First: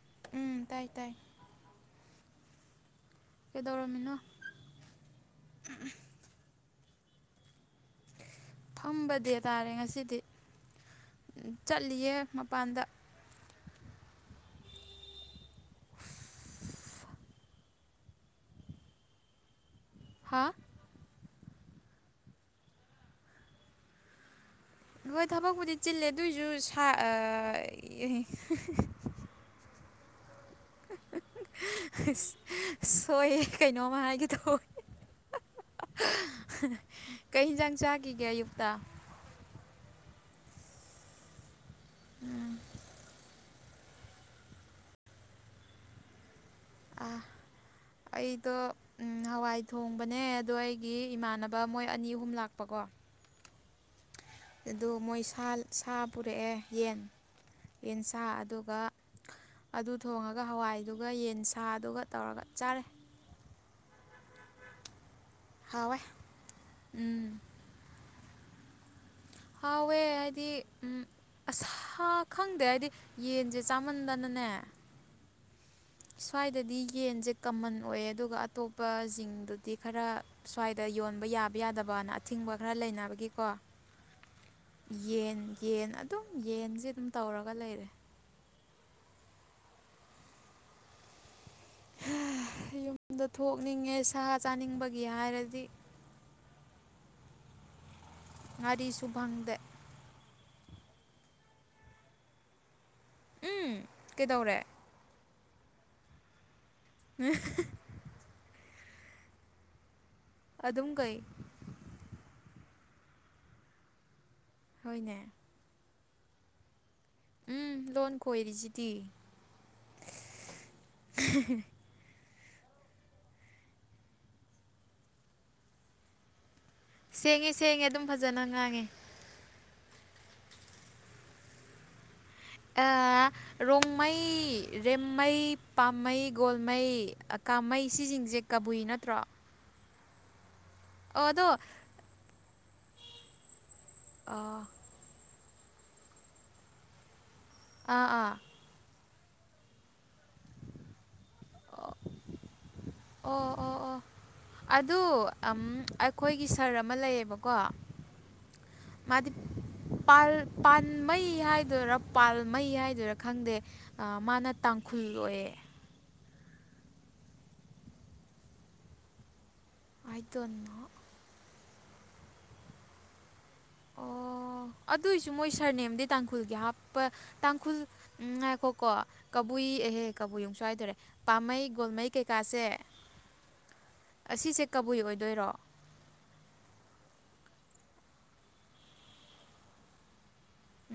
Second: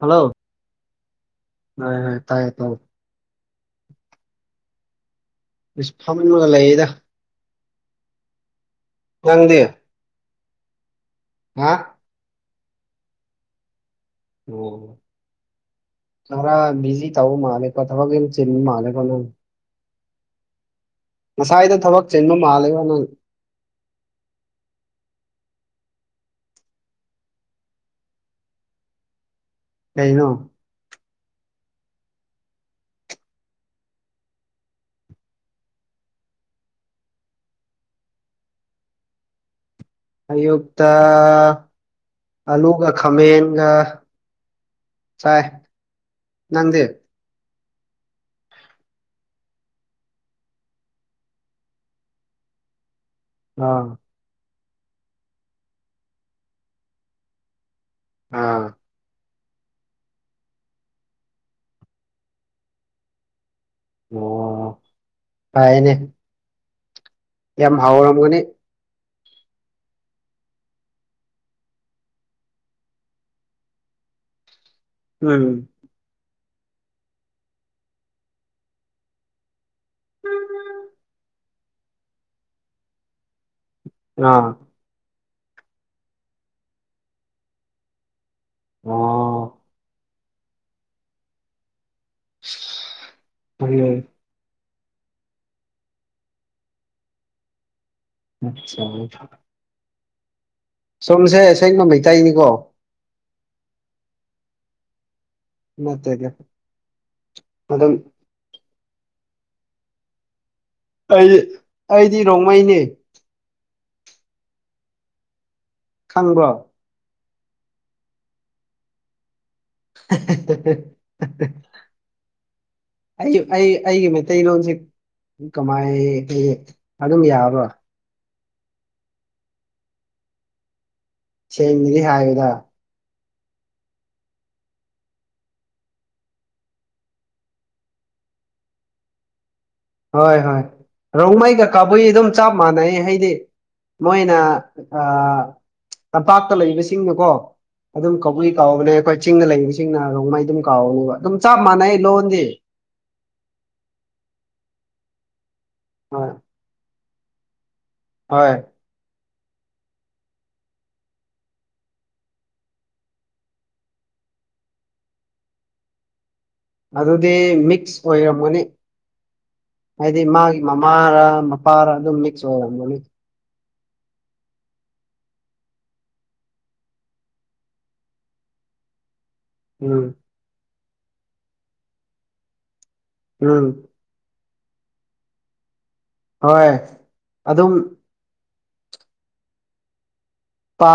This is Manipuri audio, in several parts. ꯍꯜꯂꯣ ꯎꯝ ꯇꯥꯏ ꯇꯥꯏ ꯍ ꯍ ꯇꯥꯏꯌꯦ ꯇꯧ ꯀꯩꯗꯧꯔꯝꯃꯤꯅꯣ ꯏꯁ ꯐꯝꯃꯟꯂꯒ ꯂꯩꯌꯦꯗ ꯐꯝꯕꯗꯤ ꯅꯪꯗꯤ ꯇꯥꯔꯦ ꯉꯁꯤꯗꯤ ꯍꯥ ꯆꯠꯂꯤꯌꯦ ꯃꯄꯥꯟꯗ ꯑꯣ ꯊꯔ ꯃꯤꯖꯤ ꯇꯥꯎ ꯃꯥꯂꯛ ꯊꯕꯛ ꯆꯤꯟꯕ ꯃꯥꯂꯀꯣꯟꯅꯣ ꯍꯥ ꯉꯁꯥꯏꯗ ꯊꯕꯛ ꯆꯤꯟꯕ ꯃꯥꯜꯂꯦꯀꯣ ꯅꯪ ꯍꯣꯏ ꯊꯕꯛꯄꯨꯗꯤ ꯆꯤꯜꯂꯦ ꯑꯗꯨꯑꯣꯏꯁꯨ ꯀꯩꯅꯣ ꯑ ꯁꯣꯏꯌꯦ ꯀꯩꯅꯣꯝꯃ ꯍꯥꯏꯒꯗꯧ ꯀꯩ ꯌꯦꯟꯖꯥꯡ ꯆꯥꯈꯤꯒꯦ ꯑꯌꯨꯛꯇ ꯑꯌꯨꯛꯇ ꯑꯂꯨꯒ ꯈꯃꯦꯟ ꯆꯥꯏ ꯅꯟꯖꯦ ꯑ ꯑꯩꯗꯣ ꯎꯝ ꯍꯋꯥꯏ ꯊꯣꯡꯕꯅꯦ ꯑꯗꯣ ꯑꯩꯒꯤ ꯏꯃꯥꯟꯅꯕ ꯃꯣꯏ ꯑꯅꯤ ꯑꯍꯨꯝ ꯂꯥꯛꯄꯀꯣ ꯑꯥ ꯑꯗꯣ ꯃꯣꯏ ꯁꯥ ꯁꯥ ꯄꯨꯔꯛꯑꯦ ꯌꯦꯟ ꯌꯦꯟꯁꯥ ꯑꯥ ꯑꯗꯨꯒ ꯑꯗꯨ ꯊꯣꯡꯉꯒ ꯍꯋꯥꯏꯗꯨꯒ ꯌꯦꯟ ꯁꯥꯗꯨꯒ ꯇꯧꯔꯒ ꯆꯥꯔꯦ ꯑꯣ ꯐꯩꯅꯦ ꯍꯧꯋꯦ ꯎꯝ ꯌꯥꯝ ꯍꯥꯎꯔꯝꯒꯅꯤ ꯍꯥꯎꯋꯦ ꯍꯥꯏꯗꯤ ꯎꯝ ꯑꯁ ꯍꯥ ꯈꯪꯗꯦ ꯍꯥꯏꯗꯤ ꯌꯦꯟꯁꯦ ꯆꯥꯃꯟꯗꯅꯅꯦ ꯎꯝ ꯁ꯭ꯋꯥꯏꯗꯗꯤ ꯌꯦꯟꯁꯦ ꯀꯃꯟ ꯑꯣꯏꯌꯦ ꯑꯗꯨꯒ ꯑꯇꯣꯞꯄ ꯁꯤꯡꯗꯨꯗꯤ ꯈꯔ ꯁ꯭ꯋꯥꯏꯗ ꯌꯣꯟꯕ ꯌꯥꯕ ꯌꯥꯗꯕꯅ ꯑꯊꯤꯡꯕ ꯈꯔ ꯂꯩꯅꯕꯒꯤꯀꯣ ꯅꯥ ꯌꯦꯟ ꯌꯦꯟ ꯑꯗꯨꯝ ꯌꯦꯟꯁꯦ ꯑꯗꯨꯝ ꯇꯧꯔꯒ ꯂꯩꯔꯦ ꯑꯣ ꯍꯥ ꯌꯨꯝꯗ ꯊꯣꯛꯅꯤꯡꯉꯦ ꯎꯝ ꯁꯥ ꯆꯥꯅꯤꯡꯕꯒꯤ ꯍꯥꯏꯔꯗꯤ ꯉꯥꯔꯤ ꯁꯨ ꯐꯪꯗꯦ ꯁꯣꯝꯁꯦ ꯑꯥꯁꯦꯡꯕ ꯃꯩꯇꯩꯅꯤꯀꯣ ꯎꯝ ꯀꯩꯗꯧꯔꯦ [unintelligible] [unintelligible] ꯑꯗꯨꯝ ꯑꯗꯨꯝ ꯀꯩ ꯑꯩ ꯑꯩꯗꯤ ꯔꯣꯡꯃꯩꯅꯦ ꯍꯣꯏꯅꯦ ꯈꯪꯕ꯭ꯔꯣ ꯎꯝ ꯂꯣꯟ ꯀꯣꯏꯔꯤꯁꯤꯗꯤ [unintelligible] ꯑꯩ ꯑꯩ ꯑꯩꯒꯤ ꯃꯩꯇꯩꯂꯣꯟꯁꯦ ꯀꯃꯥꯏ ꯑꯗꯨꯝ ꯁꯦꯡꯉꯦ ꯌꯥꯕ꯭ꯔꯣ ꯁꯦꯡꯉꯦ ꯑꯗꯨꯝ ꯐꯖꯅ ꯉꯥꯡꯉꯦ ꯁꯦꯡꯗꯔ꯭ꯗꯤ ꯍꯥꯏꯌꯨꯗ ꯑ ꯔꯣꯡꯃꯩ ꯔꯦꯝꯃꯩ ꯄꯥꯝꯃꯩ ꯒꯣꯜꯃꯩ ꯀꯥꯃꯩ ꯁꯤꯁꯤꯡꯁꯦ ꯀꯕꯨꯏ ꯅꯠꯇ꯭ꯔꯣ ꯍꯣꯏ ꯍꯣꯏ ꯑꯗꯣ ꯔꯣꯡꯃꯩꯒ ꯀꯥꯕꯨꯏ ꯑꯗꯨꯝ ꯆꯞ ꯃꯥꯟꯅꯩ ꯍꯥꯏꯗꯤ ꯑ, ꯃꯣꯏꯅ ꯑꯥ ꯇꯝꯄꯥꯛꯇ ꯂꯩꯕꯁꯤꯡꯅꯀꯣ ꯑꯥ ꯑꯗꯨꯝ ꯑꯥ ꯀꯧꯕꯤ ꯀꯧꯕꯅꯦ ꯑꯩꯈꯣꯏ ꯆꯤꯡꯗ ꯂꯩꯕꯁꯤꯡꯅ ꯔꯣꯡꯃꯩ ꯑꯗꯨꯝ ꯀꯧꯕ ꯑꯗꯨꯝ ꯆꯞ ꯃꯥꯟꯅꯩ ꯂꯣꯟꯗꯤ ꯑꯣ ꯑꯣ ꯑꯣ ꯑꯗꯨ ꯑꯝ ꯍꯣꯏ ꯑꯩꯈꯣꯏ ꯁꯥꯔ ꯑꯃ ꯂꯩꯌꯦꯕꯀꯣ ꯍꯣꯏ ꯃꯥꯗꯤ ꯄꯥꯜ ꯄꯥꯟꯃꯩ ꯍꯥꯏꯗꯣꯏꯔꯥ ꯄꯥꯜꯃꯩ ꯍꯥꯏꯗꯣꯏꯔꯥ ꯈꯪꯗꯦ ꯑꯥ ꯃꯥꯅ ꯇꯥꯡꯈꯨꯜ ꯑꯣꯏꯌꯦ ꯑꯗꯨꯗꯤ ꯃꯤꯛꯁ ꯑꯣꯏꯔꯝꯒꯅꯤ ꯑꯥꯏ ꯍꯥꯏꯗꯤ ꯗꯣꯟ ꯃꯥꯒꯤ ꯅꯣ ꯃꯃꯥꯔꯥ ꯄꯥꯔꯥ ꯑꯗꯨꯝ ꯃꯤꯛꯁ ꯑꯣꯏꯔꯝꯒꯅꯤ ꯑꯣ ꯑꯣ ꯑꯗꯨꯏꯁꯨ ꯃꯣꯏ ꯁꯥꯔꯅꯦꯝꯗꯤ ꯇꯥꯡꯈꯨꯜꯒꯤ ꯍꯥꯞꯄ ꯇꯥꯡꯈꯨꯜ ꯎꯝ ꯉꯥꯏꯈꯣꯀꯣ ꯀꯕꯨꯏ ꯎꯝ ꯑꯦꯍꯦ ꯀꯕꯨꯏ ꯑꯃꯨꯛꯁꯨ ꯍꯥꯏꯗꯣꯏꯔꯦ ꯄꯥꯃꯩ ꯒꯣꯜꯃꯩ ꯀꯩꯀꯥꯁꯦ ꯎꯝ ꯑꯁꯤꯁꯦ ꯀꯕꯨꯏ ꯑꯣꯏꯗꯣꯏꯔꯣ ꯍꯣꯏ ꯑꯗꯨꯝ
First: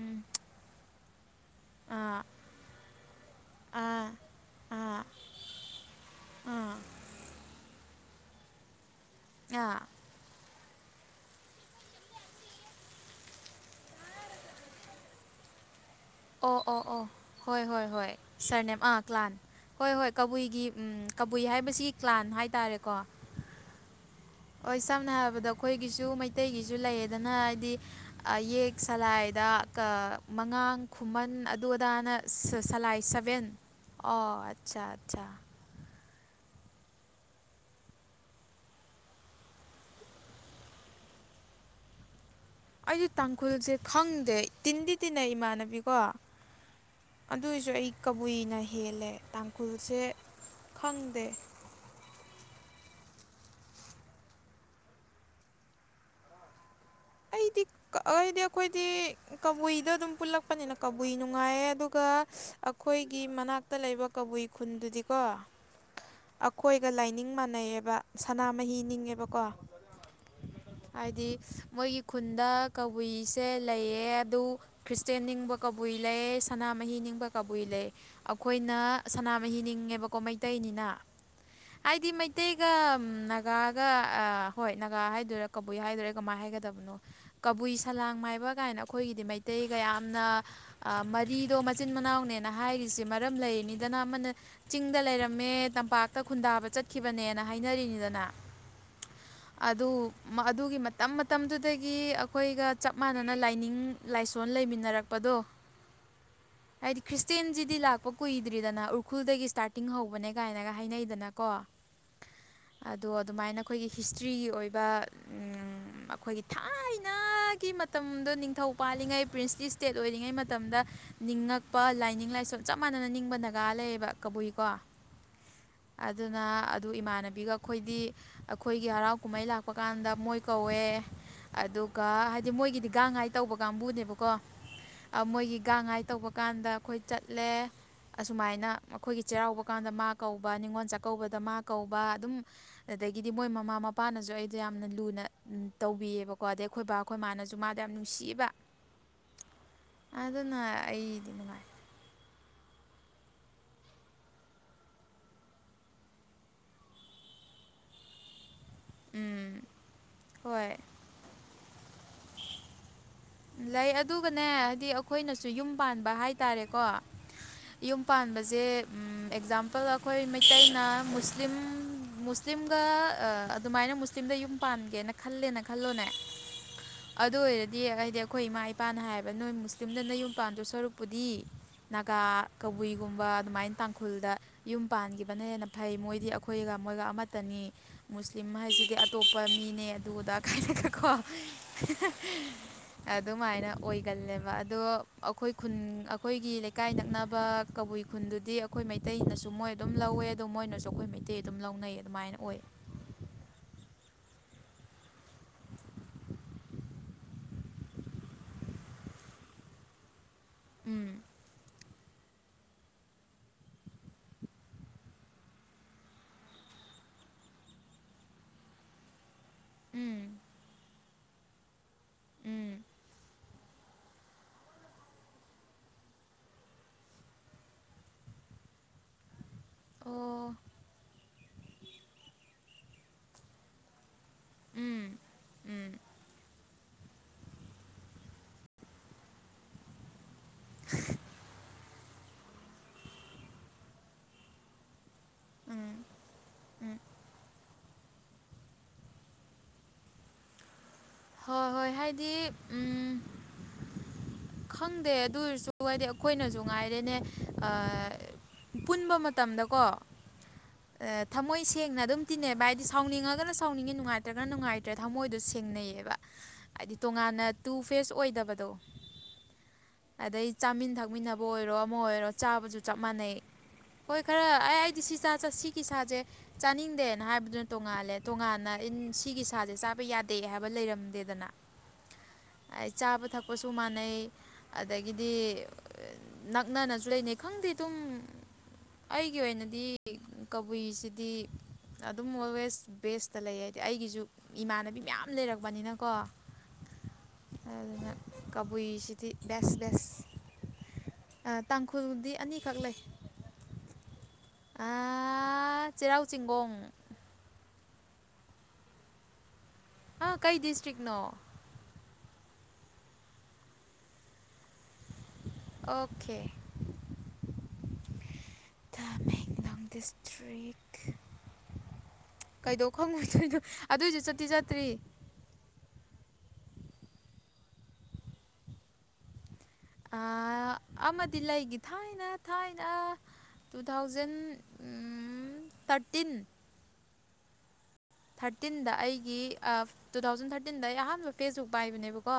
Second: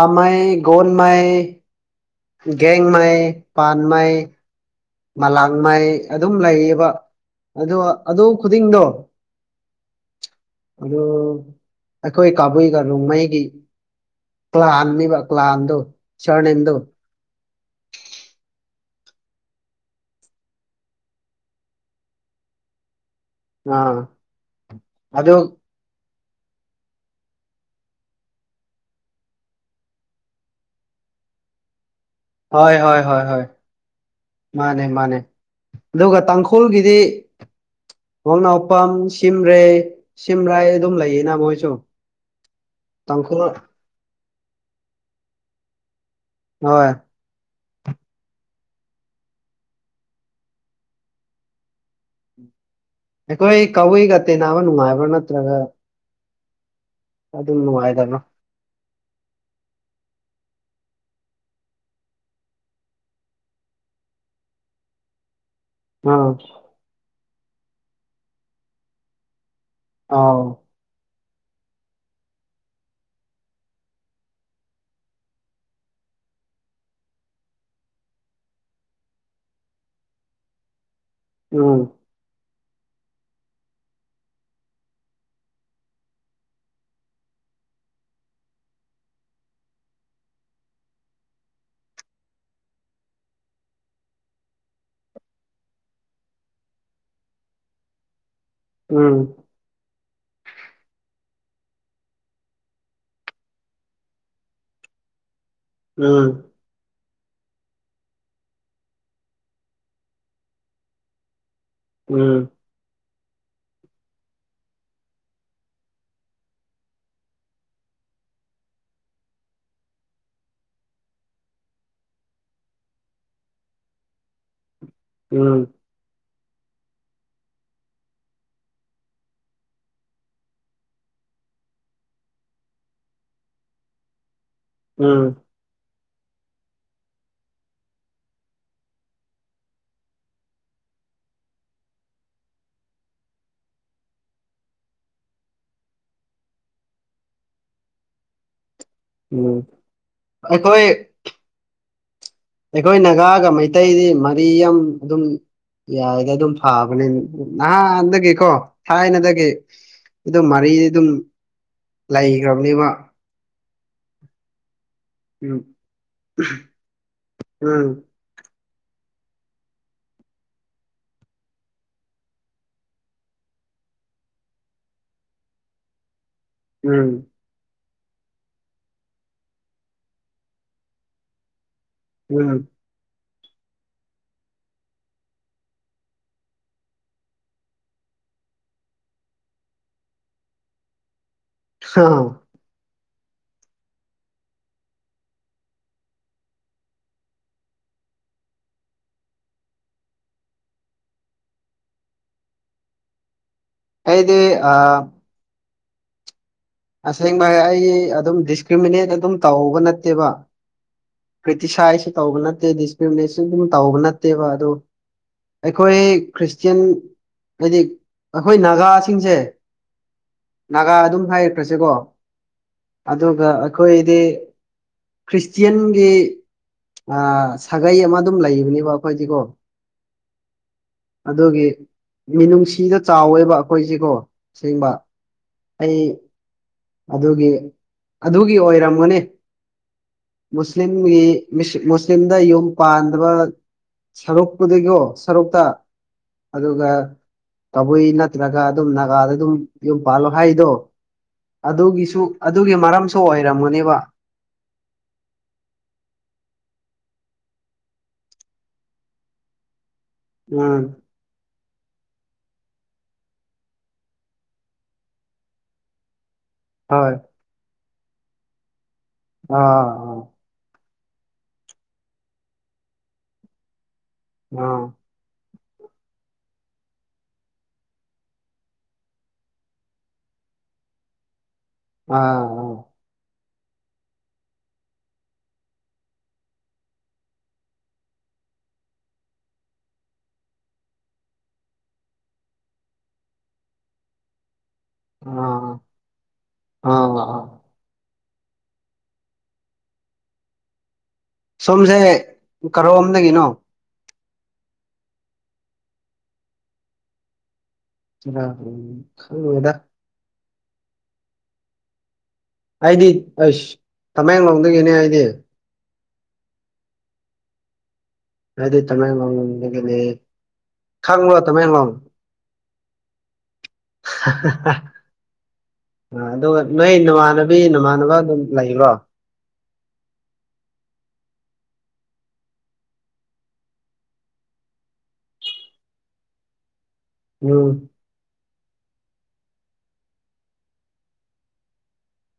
ꯎꯝ ꯒꯣꯟꯃꯩ ꯑꯥ ꯒꯦꯡꯃꯩ ꯄꯥꯟ ꯑꯥ ꯃꯩ ꯑꯥ ꯃꯂꯥꯡ ꯃꯩ ꯑꯗꯨꯝ ꯑꯥ ꯂꯩꯌꯦꯕ ꯑꯗꯣ ꯑꯗꯨ ꯈꯨꯗꯤꯡꯗꯣ ꯑꯥ ꯑꯗꯨ ꯑꯩꯈꯣꯏ ꯀꯕꯨꯏꯒ ꫪꯣꯡꯃꯩꯒꯤ ꯀ꯭ꯂꯥꯟꯅꯦꯕ ꯀ꯭ꯂꯥꯟꯗꯣ ꯑꯣ ꯁꯔꯅꯦꯝꯗꯣ ꯑꯣ ꯑꯣ ꯍꯣꯏ ꯍꯣꯏ ꯍꯣꯏ ꯁꯥꯔꯅꯦꯝ ꯑꯥ ꯀ꯭ꯂꯥꯟ ꯍꯣꯏ ꯍꯣꯏ ꯀꯕꯨꯏꯒꯤ ꯀꯕꯨꯏ ꯍꯥꯏꯕꯁꯤ ꯀ꯭ꯂꯥꯟ ꯍꯥꯏꯇꯥꯔꯦꯀꯣ ꯑꯥ ꯍꯣꯏ ꯁꯝꯅ ꯑꯗꯨ ꯍꯥꯏꯕꯗ ꯑꯩꯈꯣꯏꯒꯤꯁꯨ ꯃꯩꯇꯩꯒꯤꯁꯨ ꯂꯩꯌꯦꯗꯅ ꯍꯥꯏꯗꯤ ꯑ ꯌꯦꯛ ꯁꯂꯥꯏꯗ ꯃꯉꯥꯡ ꯈꯨꯃꯟ ꯑꯗꯨ ꯑꯗꯥꯅ ꯍꯣꯏ ꯍꯣꯏ ꯁꯂꯥꯏ ꯍꯣꯏ ꯍꯣꯏ ꯁꯚꯦꯟ ꯑꯣ ꯑꯠꯆꯥ ꯃꯥꯅꯦ ꯃꯥꯅꯦ ꯑꯠꯆꯥ ꯑꯗꯨꯒ ꯇꯥꯡꯈꯨꯜꯒꯤꯗꯤ ꯋꯥꯡꯅꯥꯎꯄꯝ ꯁꯤꯝꯔ‌ꯦ ꯁꯤꯝꯔꯩ ꯑꯗꯨꯝ ꯂꯩꯌꯦꯅ ꯃꯣꯏꯁꯨ ꯑꯩꯗꯤ ꯇꯥꯡꯈꯨꯜ ꯇꯥꯡꯈꯨꯜꯁꯦ ꯈꯪꯗꯦ ꯇꯤꯟꯗꯤ ꯇꯤꯟꯅꯩ ꯏꯃꯥꯟꯅꯕꯤꯀꯣ ꯍꯣꯏ ꯑꯗꯨꯏꯁꯨ ꯑꯩ ꯀꯕꯨꯏꯅ ꯍꯦꯜꯂꯦ ꯇꯥꯡꯈꯨꯜꯁꯦ ꯈꯪꯗꯦ ꯑꯩꯈꯣꯏ ꯀꯕꯨꯏꯒ ꯇꯤꯟꯅꯕ ꯅꯨꯡꯉꯥꯏꯕ꯭ꯔ‌ꯣ ꯅꯠꯇ꯭ꯔꯒ ꯑꯗꯨꯝ ꯑꯩꯗꯤ ꯅꯨꯡꯉꯥꯏꯗꯕ꯭ꯔꯣ ꯑꯩꯗꯤ ꯑꯩꯈꯣꯏꯗꯤ ꯀꯕꯨꯏꯗ ꯑꯗꯨꯝ ꯄꯨꯜꯂꯛꯄꯅꯤꯅ ꯀꯕꯨꯏ ꯅꯨꯡꯉꯥꯏꯌꯦ ꯑꯗꯨꯒ ꯑꯩꯈꯣꯏꯒꯤ ꯃꯅꯥꯛ ꯃꯅꯥꯛꯇ ꯂꯩꯕ ꯀꯕꯨꯏ ꯈꯨꯟꯗꯨꯗꯤꯀꯣ ꯑ ꯑꯩꯈꯣꯏꯒ ꯂꯥꯏꯅꯤꯡ ꯃꯥꯟꯅꯩꯑ‌ꯦꯕ ꯁꯅꯥꯃꯍꯤ ꯅꯤꯡꯉꯦꯕꯀꯣ ꯑꯥꯎ ꯍꯥꯏꯗꯤ ꯃꯣꯏꯒꯤ ꯈꯨꯟꯗ ꯀꯕꯨꯏꯁꯦ ꯂꯩꯌꯦ ꯑꯗꯨ ꯈ꯭ꯔꯤꯁꯇꯦꯟ ꯅꯤꯡꯕ ꯀꯕꯨꯏ ꯂꯩ ꯁꯅꯥꯃꯍꯤ ꯅꯤꯡꯕ ꯀꯕꯨꯏ ꯂꯩ ꯑꯩꯈꯣꯏꯅ ꯁꯅꯥꯃꯍꯤ ꯅꯤꯡꯉꯦꯕꯀꯣ ꯃꯩꯇꯩꯅꯤꯅ ꯎꯝ ꯑꯩꯗꯤ ꯃꯩꯇꯩꯒ ꯅꯥꯒꯥꯒ ꯍꯣꯏ ꯅꯥꯒꯥ ꯍꯥꯏꯗꯣꯏꯣꯔꯥ ꯀꯕꯨꯏ ꯍꯥꯏꯗꯣꯏꯔꯥ ꯀꯃꯥꯏ ꯍꯥꯏꯒ ꯇꯕꯅꯣ ꯀꯕꯨꯏ ꯁꯂꯥꯡ ꯃꯥꯏꯕ ꯀꯥꯏꯅ ꯑꯩꯈꯣꯏꯒꯤꯗꯤ ꯃꯩꯇꯩꯒ ꯌꯥꯝꯅ ꯑꯥ ꯃꯔꯤꯗꯣ ꯃꯆꯤꯟ ꯃꯅꯥꯎꯅꯦꯅ ꯍꯥꯏꯔꯤꯁꯦ ꯃꯔꯝ ꯂꯩꯔꯤꯅꯤꯗꯥꯅ ꯑꯃꯥꯅ ꯆꯤꯡꯗ ꯂꯩꯔꯝꯃꯦ ꯇꯝꯄꯥꯛꯇ ꯈꯨꯟꯗꯥꯕ ꯆꯠꯈꯤꯕꯅꯦꯅ ꯍꯥꯏꯅꯔꯤꯅꯤꯗꯅ ꯎꯝ ꯑꯗꯨ ꯑꯗꯨꯒꯤ ꯃꯇꯝ ꯃꯇꯝꯗꯨꯗꯒꯤ ꯑꯩꯈꯣꯏꯒ ꯆꯞ ꯃꯥꯟꯅꯅ ꯂꯥꯏꯅꯤꯡ ꯂꯥꯏꯁꯣꯟ ꯂꯩꯃꯤꯟꯅꯔꯛꯄꯗꯣ ꯎꯝ ꯍꯥꯏꯗꯤ ꯈ꯭ꯔꯤꯁꯇꯦꯟꯖꯤꯗꯤ ꯂꯥꯛꯄ ꯀꯨꯏꯗ꯭ꯔꯤꯗꯥꯅ ꯎꯈ꯭ꯔꯨꯜꯗꯒꯤ ꯁ꯭ꯇꯥꯔꯇꯤꯡ ꯍꯧꯕꯅꯦ ꯀꯥꯏꯅꯒ ꯍꯥꯏꯅꯩꯗꯅ ꯀꯣ ꯎꯝ ꯑꯗꯣ ꯑꯗꯨꯃꯥꯏꯅ ꯑꯩꯈꯣꯏꯒꯤ ꯍꯤꯁꯇ꯭ꯔꯤꯒꯤ ꯑꯣꯏꯕ ꯎꯝ ꯑꯩꯈꯣꯏꯒꯤ ꯊꯥꯏꯅꯒꯤ ꯃꯇꯝꯗꯣ ꯅꯤꯡꯊꯧ ꯄꯥꯜꯂꯤꯉꯩ ꯕ꯭ꯔꯤꯁꯇꯤꯁ ꯏꯁꯇꯦꯠ ꯑꯣꯏꯔꯤꯉꯩ ꯃꯇꯝꯗ ꯅꯤꯡꯉꯛꯄ ꯂꯥꯏꯅꯤꯡ ꯂꯥꯏꯁꯣꯟ ꯆꯞ ꯃꯥꯟꯅꯅ ꯅꯤꯡꯕ ꯅꯥꯒꯥ ꯂꯩꯌꯦꯕ ꯀꯕꯨꯏꯀꯣ ꯎꯝ ꯑꯗꯨꯅ ꯑꯗꯨ ꯏꯃꯥꯟꯅꯕꯤꯒ ꯑꯩꯈꯣꯏꯗꯤ ꯑꯩꯈꯣꯏꯒꯤ ꯍꯔꯥꯎ ꯀꯨꯝꯍꯩ ꯂꯥꯛꯄ ꯀꯥꯟꯗ ꯃꯣꯏ ꯀꯧꯋꯦ ꯑꯗꯨꯒ ꯍꯥꯏꯗꯤ ꯃꯣꯏꯒꯤꯗꯤ ꯒꯥꯡ ꯉꯥꯏ ꯇꯧꯕ ꯀꯥꯡꯕꯨꯅꯦꯕꯀꯣ ꯑꯥ ꯎꯝ ꯃꯣꯏꯒꯤ ꯒꯥꯡꯉꯥꯏ ꯇꯧꯕ ꯀꯥꯟꯗ ꯑꯩꯈꯣꯏ ꯆꯠꯂꯦ ꯑꯁꯨꯃꯥꯏꯅ ꯑꯈꯣꯏꯒꯤ ꯆꯩꯔꯥꯎꯕ ꯀꯥꯟꯗ ꯃꯥ ꯀꯧꯕ ꯅꯤꯉꯣꯜ ꯆꯥꯛꯀꯧꯕꯗ ꯃꯥ ꯀꯧꯕ ꯑꯗꯨꯝ ꯑꯗꯒꯤꯗꯤ ꯃꯣꯏ ꯃꯃꯥ ꯃꯄꯥꯅꯁꯨ ꯑꯩꯗꯣ ꯌꯥꯝꯅ ꯂꯨꯅ ꯇꯧꯕꯤꯌꯦꯕꯀꯣ ꯑꯗꯩ ꯑꯩꯈꯣꯏ ꯕꯥ ꯑꯩꯈꯣꯏ ꯃꯥꯅꯁꯨ ꯃꯥꯗ ꯌꯥꯝ ꯅꯨꯡꯁꯤꯕ ꯎꯝ ꯑꯗꯨꯅ ꯑꯩꯈꯣꯏ ꯑꯩꯗꯤ ꯅꯨꯡꯉꯥꯏ ꯑꯩꯈꯣꯏ ꯅꯒꯥꯒ ꯃꯩꯇꯩꯗꯤ ꯃꯔꯤ ꯌꯥꯝ ꯑꯗꯨꯝ ꯌꯥꯏꯗ ꯑꯗꯨꯝ ꯐꯕꯅꯦ ꯅꯍꯥꯟꯗꯒꯤꯀꯣ ꯊꯥꯏꯅꯗꯒꯤ ꯎꯝ ꯑꯗꯨꯝ ꯃꯔꯤ ꯍꯣꯏ ꯑꯗꯨꯝ ꯂꯩꯒ꯭ꯔꯝꯅꯤꯕ ꯂꯩ ꯑꯗꯨꯒꯅꯦ ꯍꯥꯏꯗꯤ ꯈꯣꯏꯅꯁꯨ ꯌꯨꯝ ꯎꯝ ꯄꯥꯟꯕ ꯍꯥꯏꯇꯥꯔꯦꯀꯣ ꯎꯝ ꯌꯨꯝ ꯄꯥꯟꯕꯁꯦ ꯎꯝ ꯑꯦꯛꯖꯥꯝꯄꯜ ꯑꯩꯈꯣꯏ ꯃꯩꯇꯩꯅ ꯃꯨꯁꯂꯤꯝ ꯃꯨꯁꯂꯤꯝꯒ ꯑꯥ ꯑꯗꯨꯃꯥꯏꯅ ꯃꯨꯁꯂꯤꯝꯗ ꯌꯨꯝ ꯄꯥꯟꯒꯦꯅ ꯈꯜꯂꯦꯅ ꯈꯜꯂꯣꯅꯦ ꯎꯝ ꯑꯗꯨ ꯑꯣꯏꯔꯗꯤ ꯍꯥꯏꯗꯤ ꯑꯩꯈꯣꯏ ꯏꯃꯥ ꯏꯄꯥꯅ ꯍꯥꯏꯌꯦꯕ ꯅꯣꯏ ꯃꯨꯁꯂꯤꯝꯗꯥ ꯅꯌꯨꯝ ꯄꯥꯟꯗꯧ ꯁꯔꯨꯛꯄꯨꯗꯤ ꯅꯥꯒꯥ ꯎꯝ ꯀꯕꯨꯏ ꯒꯨꯝꯕ ꯑꯗꯨꯃꯥꯏꯅ ꯇꯥꯡꯈꯨꯜꯗ ꯌꯨꯝ ꯄꯥꯟꯈꯤꯕꯅ ꯍꯦꯟꯅ ꯐꯩ ꯃꯣꯏꯗꯤ ꯑꯩꯈꯣꯏꯒ ꯃꯣꯏꯒ ꯑꯃꯠꯇꯅꯤ ꯃꯨꯁꯂꯤꯝ ꯍꯥꯏꯁꯤꯗꯤ ꯑꯇꯣꯞꯄ ꯃꯤꯅꯦ ꯑꯗꯨ ꯑꯗꯥ ꯀꯥꯏꯅꯒꯥꯀꯣ ꯍꯥ. ꯑꯗꯨꯃꯥꯏꯅ ꯑꯣꯏꯒꯜꯂꯦꯕ ꯑꯗꯣ ꯑꯩꯈꯣꯏ ꯈꯨꯟ ꯑꯩꯈꯣꯏꯒꯤ ꯂꯩꯀꯥꯏ ꯅꯛꯅꯥꯕ ꯀꯕꯨꯏ ꯈꯨꯟꯗꯨꯗꯤ ꯑꯩꯈꯣꯏ ꯃꯩꯇꯩꯅꯁꯨ ꯃꯣꯏ ꯑꯗꯨꯝ ꯂꯧꯋꯦ ꯑꯗꯣ ꯃꯣꯏꯅꯁꯨ ꯑꯩꯈꯣꯏ ꯃꯩꯇꯩ ꯑꯗꯨꯝ ꯂꯧꯅꯩ ꯑꯗꯨꯃꯥꯏꯅ ꯑꯣꯏ ꯑꯩꯗꯤ ꯑꯥ ꯑꯁꯦꯡꯕ ꯍꯥꯏ ꯑꯩ ꯑꯗꯨꯝ ꯗꯤꯁꯀ꯭ꯔꯤꯃꯤꯅꯦꯠ ꯑꯗꯨꯝ ꯇꯥꯎꯕ ꯅꯠꯇꯦꯕ ꯎꯝ ꯀ꯭ꯔꯤꯇꯤꯁꯥꯏꯖꯁꯨ ꯇꯧꯕ ꯅꯠꯇꯦ ꯗꯤꯁꯀ꯭ꯔꯤꯃꯤꯅꯦꯁꯟ ꯑꯗꯨꯝ ꯇꯧꯕ ꯅꯠꯇꯦꯕ ꯑꯗꯣ ꯑꯩꯈꯣꯏ ꯈ꯭ꯔꯤꯁꯇꯟ ꯍꯥꯏꯗꯤ ꯑꯩꯈꯣꯏ ꯅꯥꯒꯥꯁꯤꯡꯁꯦ ꯎꯝ ꯅꯥꯒꯥ ꯑꯗꯨꯝ ꯍꯥꯏꯔꯈ꯭ꯔꯁꯦꯀꯣ ꯎꯝ ꯑꯗꯨꯒ ꯑꯩꯈꯣꯏꯗꯤ ꯈ꯭ꯔꯤꯁꯇꯤꯌꯥꯟꯒꯤ ꯑꯥ ꯁꯥꯒꯩ ꯑꯃ ꯑꯗꯨꯝ ꯂꯩꯕꯅꯦꯕ ꯈꯣꯏꯗꯤꯀꯣ ꯑꯣ ꯑꯗꯨꯒꯤ ꯃꯤꯅꯨꯡꯁꯤꯗꯣ ꯆꯥꯎꯋꯦꯕ ꯑꯩꯈꯣꯏꯁꯦꯀꯣ ꯁꯦꯡꯕ ꯎꯝ ꯎꯝ ꯑꯩ ꯑꯗꯨꯒꯤ ꯑꯗꯨꯒꯤ ꯑꯣꯏꯔꯝꯒꯅꯤ ꯃꯨꯁꯂꯤꯝꯒꯤ ꯃꯨꯁꯂꯤꯝꯗ ꯌꯨꯝ ꯄꯥꯟꯗꯕ ꯁꯔꯨꯛꯄꯨꯗꯤꯀꯣ ꯁꯔꯨꯛꯇ ꯑꯗꯨꯒ ꯀꯕꯨꯏ ꯅꯠꯇ꯭ꯔꯒ ꯑꯗꯨꯝ ꯅꯥꯒꯥꯗ ꯑꯗꯨꯝ ꯌꯨꯝ ꯄꯥꯜꯂꯣ ꯍꯥꯏꯗꯣ ꯍꯣꯏ ꯍꯣꯏ ꯑꯗꯨꯒꯤꯁꯨ ꯍꯥꯏꯗꯤ ꯑꯗꯨꯒꯤ ꯃꯔꯝꯁꯨ ꯎꯝ ꯑꯣꯏꯔꯝꯒꯅꯦꯕ ꯈꯪꯗꯦ ꯑꯗꯨꯑꯣꯏꯁꯨ ꯍꯥꯏꯗꯤ ꯑꯩꯈꯣꯏꯅꯁꯨ ꯉꯥꯏꯔꯦꯅꯦ ꯄꯨꯟꯕ ꯃꯇꯝꯗꯀꯣ ꯎꯝ ꯊꯃꯣꯏ ꯁꯦꯡꯅ ꯑꯗꯨꯝ ꯇꯤꯟꯅꯩꯕ ꯍꯥꯏꯗꯤ ꯁꯥꯎꯅꯤꯡꯉꯒꯅ ꯁꯥꯎꯅꯤꯡꯉꯤ ꯅꯨꯡꯉꯥꯏꯇ꯭ꯔꯒꯅ ꯅꯨꯡꯉꯥꯏꯇ꯭ꯔꯦ ꯊꯝꯃꯣꯏꯗꯣ ꯁꯦꯡꯅꯩꯌꯦꯕ ꯍꯥꯏꯗꯤ ꯍꯣꯏ ꯇꯣꯉꯥꯟꯅ ꯇꯨ ꯐꯦꯁ ꯑꯣꯏꯗꯕꯗꯣ ꯑ ꯑꯗꯩ ꯆꯥꯃꯤꯟ ꯊꯛꯃꯤꯟꯅꯕ ꯑꯣꯏꯔꯣ ꯑꯃ ꯑꯣꯏꯔꯣ ꯆꯥꯕꯁꯨ ꯆꯞ ꯃꯥꯟꯅꯩ ꯍꯣꯏ ꯈꯔ ꯑꯥ ꯑꯩ ꯑꯩꯗꯤ ꯁꯤ ꯆꯥ ꯆꯠꯁꯤꯒꯤ ꯁꯥꯥꯁꯦ ꯆꯥꯅꯤꯡꯗꯦꯅ ꯍꯥꯏꯕꯗꯨꯅ ꯇꯣꯡꯉꯥꯜꯂꯦ ꯇꯣꯉꯥꯟꯅ ꯁꯤꯒꯤ ꯁꯥꯥꯁꯦ ꯆꯥꯕ ꯌꯥꯗꯦ ꯍꯥꯏꯕ ꯂꯩꯔꯝꯗꯦꯗꯅ ꯑꯥ ꯆꯥꯕ ꯊꯛꯄꯁꯨ ꯃꯥꯟꯅꯩ ꯑꯗꯒꯤꯗꯤ ꯅꯛꯅꯅꯁꯨ ꯂꯩꯅꯩ ꯈꯪꯗꯦ ꯑꯗꯨꯝ ꯑꯩꯒꯤ ꯑꯣꯏꯅꯗꯤ ꯀꯕꯨꯏꯁꯤꯗꯤ ꯑꯗꯨꯝ ꯑꯣꯜꯋꯦꯁ ꯕꯦꯁꯇ ꯂꯩ ꯍꯥꯏꯗꯤ ꯑꯩꯒꯤꯁꯨ ꯏꯃꯥꯟꯅꯕꯤ ꯃꯌꯥꯝ ꯑꯥ ꯂꯩꯔꯛꯄꯅꯤꯅꯀꯣ ꯑꯥ ꯑꯥ ꯑꯥ ꯑꯗꯨꯗꯨꯅꯥ ꯀꯥꯕꯨꯏꯁꯤꯗꯤ ꯕꯦꯁ ꯕꯦꯁ ꯇꯥꯡꯈꯨꯜꯗꯤ ꯑꯅꯤꯈꯛ ꯂꯩ ꯅꯪꯒꯤꯅꯣ ꯑ ꯆꯩꯔꯥꯎ ꯆꯤꯡꯒꯣꯡ ꯆꯩꯔꯥꯎ ꯆꯤꯡꯒꯣꯡ ꯈꯪꯗꯦꯗꯥ ꯍꯥ ꯀꯩ ꯗꯤꯁꯇ꯭ꯔꯤꯛ ꯅꯣ ꯑꯩꯗꯤ ꯑꯁ ꯇꯃꯦꯡꯂꯣꯡꯗꯒꯤꯅꯦ ꯑꯩꯗꯤ ꯑꯣꯀꯦ ꯍꯥꯏꯗꯤ ꯇꯃꯦꯡꯂꯣꯡ ꯇꯃꯦꯡꯂꯣꯡꯗꯒꯤꯅꯦ ꯗꯤꯁꯇ꯭ꯔꯤꯛ ꯈꯪꯕꯔꯣ ꯇꯃꯦꯡꯂꯣꯡ ꯀꯩꯗꯧ ꯈꯪꯉꯣꯏꯗꯨꯏꯅꯣ ꯑ ꯑꯗꯨꯒ ꯅꯣꯏ ꯅꯃꯥꯟꯅꯕꯤ ꯅꯃꯥꯟꯅꯕ ꯑꯗꯨꯝ ꯂꯩꯕ꯭ꯔꯣ ꯑꯃꯗꯤ ꯂꯩꯒꯤ ꯊꯥꯏꯅ ꯊꯥꯏꯅ ꯇꯨ ꯊꯥꯎꯖꯟ ꯊꯥꯔꯇꯤꯟ ꯎꯝ ꯊꯥꯔꯇꯤꯟꯗ ꯑꯩꯒꯤ ꯇꯨ ꯊꯥꯎꯖꯟ ꯊꯥꯔꯇꯤꯟꯗ ꯑꯩ ꯑꯍꯥꯟꯕ ꯐꯦꯁꯕꯨꯛ ꯄꯥꯏꯕꯅꯦꯕꯀꯣ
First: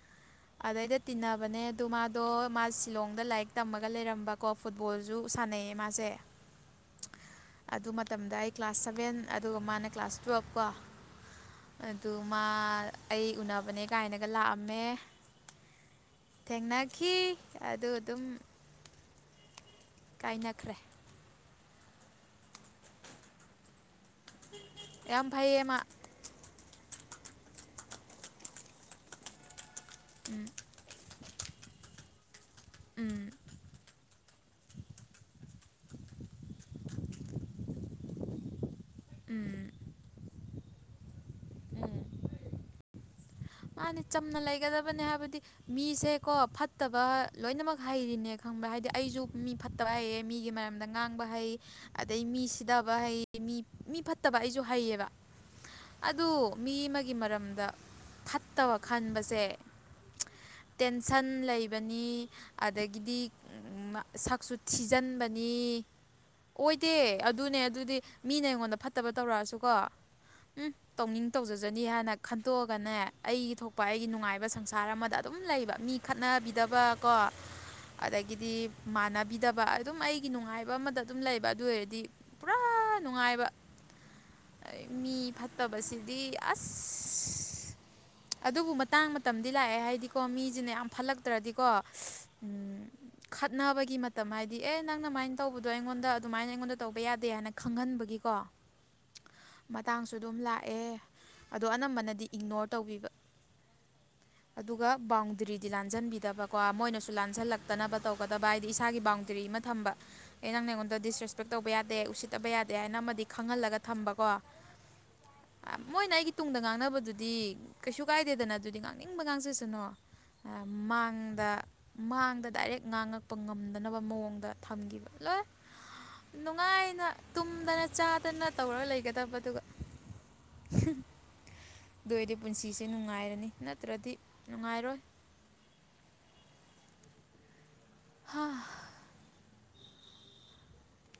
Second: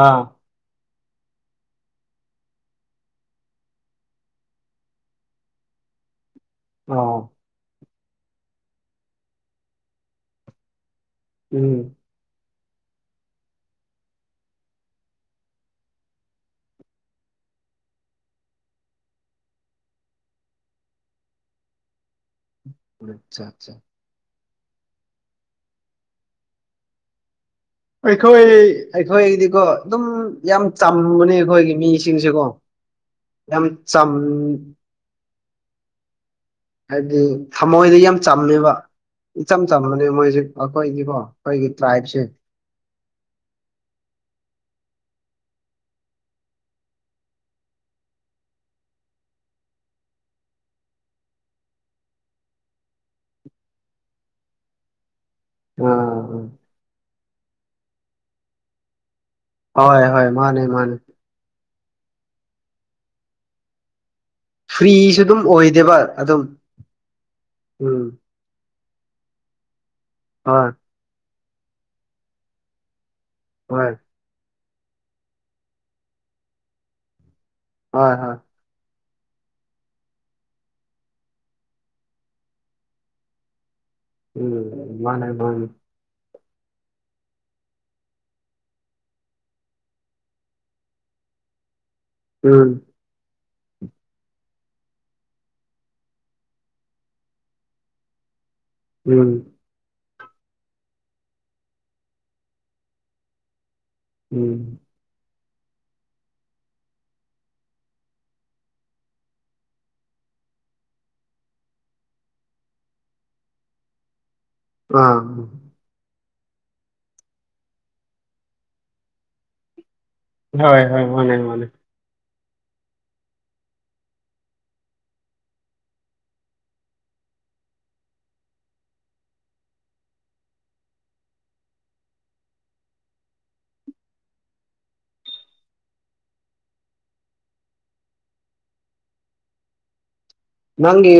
ꯑꯥ ꯑꯗꯩꯗ ꯇꯤꯟꯅꯕꯅꯦ ꯑꯗꯨ ꯃꯥꯗꯣ ꯃꯥ ꯁꯤꯂꯣꯡꯗ ꯂꯥꯏꯔꯤꯛ ꯇꯝꯃꯒ ꯂꯩꯔꯝꯕꯀꯣ ꯐꯨꯠꯕꯣꯜꯁꯨ ꯁꯥꯟꯅꯩꯌꯦ ꯃꯥꯁꯦ ꯑ ꯑꯗꯨ ꯃꯇꯝꯗ ꯑꯩ ꯀ꯭ꯂꯥꯁ ꯁꯚꯦꯟ ꯑꯗꯨꯒ ꯃꯥꯅ ꯀ꯭ꯂꯥꯁ ꯇꯨꯌꯦꯜꯐ ꯀꯣ ꯎꯝ ꯑꯗꯨ ꯃꯥ ꯑꯩ ꯎꯅꯕꯅꯦ ꯀꯥꯏꯅꯒ ꯂꯥꯛꯑꯝꯃꯦ ꯊꯦꯡꯅꯈꯤ ꯑꯗꯨ ꯑꯗꯨꯝ ꯀꯥꯏꯅꯈ꯭ꯔꯦ ꯑꯆꯥ ꯑꯆꯥ ꯌꯥꯝ ꯐꯩꯌꯦꯃꯥ ꯑꯩꯈꯣꯏ ꯑꯩꯈꯣꯏꯒꯤꯗꯤꯀꯣ ꯑꯗꯨꯝ ꯌꯥꯝ ꯆꯝꯕꯅꯦ ꯑꯩꯈꯣꯏꯒꯤ ꯃꯤꯁꯤꯡꯁꯦꯀꯣ ꯎꯝ ꯌꯥꯝ ꯆꯝ ꯍꯥꯏꯕꯗꯤ ꯊꯃꯣꯏꯗ ꯌꯥꯝ ꯆꯝꯃꯦꯕ ꯎꯝ ꯏꯆꯝ ꯆꯝꯕꯅꯦ ꯃꯣꯏꯁꯦ ꯑꯩꯈꯣꯏꯗꯤꯀꯣ ꯈꯣꯏꯒꯤ ꯇ꯭ꯔꯥꯏꯞꯁꯦ ꯃꯥꯅꯤ ꯆꯝꯅ ꯂꯩꯒꯗꯕꯅꯤ ꯍꯥꯏꯕꯗꯤ ꯃꯤꯁꯦꯀꯣ ꯐꯠꯇꯕ ꯂꯣꯏꯅꯃꯛ ꯍꯩꯔꯤꯅꯦ ꯈꯪꯕ ꯍꯥꯏꯗꯤ ꯑꯩꯁꯨ ꯃꯤ ꯐꯠꯇꯕ ꯍꯩꯌꯦ ꯃꯤꯒꯤ ꯃꯔꯝꯗ ꯉꯥꯡꯕ ꯍꯩ ꯑꯗꯩ ꯃꯤ ꯁꯤꯗꯕ ꯍꯩ ꯃꯤ ꯃꯤ ꯐꯠꯇꯕ ꯑꯩꯁꯨ ꯍꯩꯌꯦꯕ ꯑꯗꯨ ꯑꯥ ꯃꯤ ꯑꯃꯒꯤ ꯃꯔꯝꯗ ꯐꯠꯇꯕ ꯈꯟꯕꯁꯦ ꯍꯣꯏ ꯍꯣꯏ ꯃꯥꯅꯦ ꯃꯥꯅꯦ ꯇꯦꯟꯁꯟ ꯂꯩꯕꯅꯤ ꯑꯗꯒꯤꯗꯤ ꯁꯛꯁꯨ ꯐ꯭ꯔꯤꯁꯨ ꯑꯗꯨꯝ ꯊꯤꯖꯤꯟꯕꯅꯤ ꯑꯣꯏꯗꯦꯕ ꯑꯗꯨꯝ ꯑꯣꯏꯗꯦ ꯑꯗꯨꯅꯦ ꯑꯗꯨꯗꯤ꯫ ꯎꯝ ꯃꯤꯅ ꯑꯩꯉꯣꯟꯗ ꯐꯠꯇꯕ ꯇꯧꯔꯛꯑꯁꯨꯀꯣ ꯍꯣꯏ ꯎꯝ ꯇꯧꯅꯤꯡ ꯇꯧꯖꯖꯅꯤ ꯍꯥꯏꯅ ꯈꯟꯇꯣꯛꯑꯒꯅꯦ꯫ ꯑꯩꯒꯤ ꯊꯣꯛꯄ ꯍꯣꯏ ꯑꯩꯒꯤ ꯅꯨꯡꯉꯥꯏꯕ ꯁꯪꯁꯥꯔ ꯑꯃꯗ ꯑꯗꯨꯝ ꯂꯩꯕ ꯃꯤ ꯈꯠꯅꯕꯤꯗꯕꯀꯣ꯫ ꯍꯣꯏ ꯍꯣꯏ ꯑꯗꯒꯤꯗꯤ ꯃꯥꯟꯅꯕꯤꯗꯕ ꯑꯗꯨꯝ ꯑꯩꯒꯤ ꯅꯨꯡꯉꯥꯏꯕ ꯑꯃꯗ ꯑꯗꯨꯝ ꯂꯩꯕ ꯑꯗꯨ ꯑꯣꯏꯔꯗꯤ꯫ ꯄꯨꯔꯥ ꯅꯨꯡꯉꯥꯏꯕ ꯎꯝ ꯃꯤ ꯃꯥꯅꯦ ꯃꯥꯅꯦ ꯐꯠꯇꯕꯁꯤꯗꯤ ꯑꯁ ꯑꯗꯨꯕꯨ ꯃꯇꯥꯡ ꯃꯇꯝꯗꯤ ꯂꯥꯛꯑꯦ ꯍꯥꯏꯗꯤꯀꯣ ꯃꯤꯁꯤꯅ ꯌꯥꯝ ꯐꯠꯂꯛꯇ꯭ꯔꯗꯤꯀꯣ ꯎꯝ ꯈꯠꯅꯕꯒꯤ ꯃꯇꯝ ꯍꯥꯏꯗꯤ ꯑꯦ ꯅꯪꯅꯃꯥꯏꯅ ꯇꯧꯕꯗꯣ ꯑꯩꯉꯣꯟꯗ ꯑꯗꯨꯃꯥꯏꯅ ꯑꯩꯉꯣꯟꯗ ꯇꯧꯕ ꯌꯥꯗꯦ ꯍꯥꯏꯅ ꯈꯪꯍꯟꯕꯒꯤꯀꯣ꯫ [inaudible] ꯎꯝ ꯃꯇꯥꯡꯁꯨ ꯑꯗꯨꯝ ꯂꯥꯛꯑꯦ ꯑꯗꯣ ꯑꯅꯝꯕꯅꯗꯤ ꯏꯒꯅꯣꯔ ꯇꯧꯕꯤꯕ ꯎꯝ ꯑꯗꯨꯒ ꯕꯥꯎꯟꯗꯔꯤꯗꯤ ꯂꯥꯟꯖꯟꯕꯤꯗꯕꯀꯣ ꯃꯣꯏꯅꯁꯨ ꯂꯥꯟꯖꯜꯂꯛꯇꯅꯕ ꯇꯧꯒꯗꯕ ꯍꯥꯏꯗꯤ ꯏꯁꯥꯒꯤ ꯕꯥꯎꯟꯗꯔꯤ ꯑꯃ ꯊꯝꯕ ꯑꯩ ꯅꯪ ꯅ ꯑꯩꯉꯣꯟꯗ ꯗꯤꯁꯔꯦꯁꯄꯦꯛ ꯇꯧꯕ ꯌꯥꯗꯦ ꯎꯁꯤꯠꯇꯕ ꯌꯥꯗꯦ ꯍꯥꯏꯅ ꯑꯃꯗꯤ ꯈꯪꯍꯜꯂꯒ ꯊꯝꯕ ꯀꯣ꯫ ꯑꯥ ꯃꯣꯏꯅ ꯑꯩꯒꯤ ꯇꯨꯡꯗ ꯉꯥꯡꯅꯕꯗꯨꯗꯤ ꯀꯩꯁꯨ ꯀꯥꯏꯗꯦꯗꯅ ꯑꯗꯨꯗꯤ ꯉꯥꯡꯅꯤꯡꯕ ꯉꯥꯡꯁꯤꯁꯅꯣ꯫ ꯍꯣꯏ ꯍꯣꯏ ꯃꯥꯅꯦ ꯃꯥꯡꯗ ꯃꯥꯅꯦ ꯃꯥꯡꯗ ꯗꯥꯏꯔꯦꯛ ꯉꯥꯡꯉꯛꯄ ꯉꯝꯗꯅꯕ ꯃꯑꯣꯡꯗ ꯊꯝꯈꯤꯕ ꯂꯣꯏ꯫ ꯅꯨꯡꯉꯥꯏꯅ ꯇꯨꯝꯗꯅ ꯆꯥꯗꯅ ꯇꯧꯔꯒ ꯂꯩꯒꯗꯕꯗꯨꯒ꯫ [inaudible] ꯑꯗꯨ ꯑꯣꯏꯔꯗꯤ ꯄꯨꯟꯁꯤꯁꯦ ꯅꯨꯡꯉꯥꯏꯔꯅꯤ ꯅꯠꯇ꯭ꯔꯗꯤ ꯅꯨꯡꯉꯥꯏꯔꯣꯏ꯫ ꯍꯥꯥ ꯅꯪꯒꯤ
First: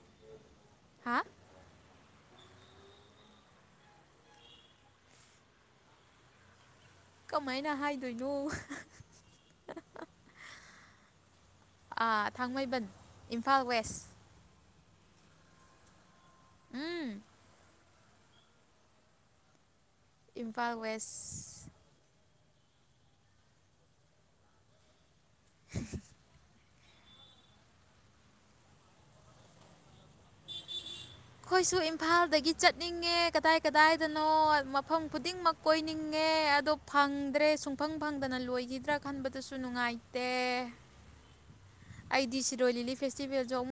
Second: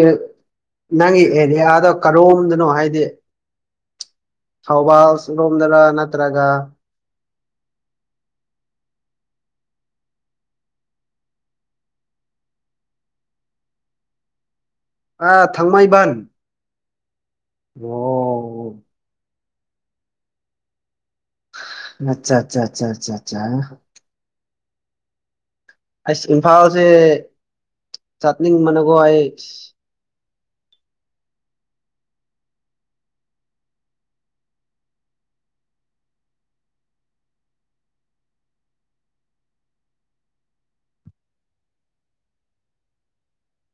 ꯍꯥ ꯅꯪꯒꯤ ꯑꯦꯔꯤꯌꯥꯗꯣ ꯀꯔꯣꯝꯗꯅꯣ ꯍꯥꯏꯗꯤ꯫ ꯊꯧꯕꯥꯜ ꯔꯣꯝꯗꯔ ꯅꯠꯇ꯭ꯔꯒ ꯀꯃꯥꯏꯅ ꯍꯥꯏꯗꯣꯏꯅꯣ꯫ ꯊꯥꯡꯃꯩꯕꯟ ꯏꯝꯐꯥꯜ ꯋꯦꯁ꯫ ꯑ ꯊꯥꯡꯃꯩꯕꯟ꯫ ꯎꯝ ꯑꯣ ꯏꯝꯐꯥꯜ ꯋꯦꯁ꯫ ꯑꯆꯥ ꯑꯆꯥ ꯑꯆꯥꯆꯥ ꯑꯁ ꯏꯝꯐꯥꯜꯁꯦ ꯆꯠꯅꯤꯡꯕꯅꯀꯣ ꯑꯩ ꯑꯩꯈꯣꯏꯁꯨ ꯏꯝꯐꯥꯜꯗꯒꯤ ꯆꯠꯅꯤꯡꯉꯦ ꯀꯗꯥꯏ ꯀꯗꯥꯏꯗꯅꯣ ꯃꯐꯝ ꯈꯨꯗꯤꯡꯃꯛ ꯀꯣꯏꯅꯤꯡꯉꯦ ꯑꯗꯣ ꯐꯪꯗ꯭ꯔꯦ ꯁꯨꯡꯐꯪ ꯐꯪꯗꯅ ꯂꯣꯏꯈꯤꯗ꯭ꯔꯥ ꯈꯟꯕꯗꯨꯁꯨ ꯅꯨꯡꯉꯥꯏꯇꯦ꯫ ꯑꯩꯗꯤ ꯁꯤꯔꯣꯏ ꯂꯤꯂꯤ ꯐꯦꯁꯇꯤꯚꯦꯜꯁꯨ ꯑꯃꯨꯛ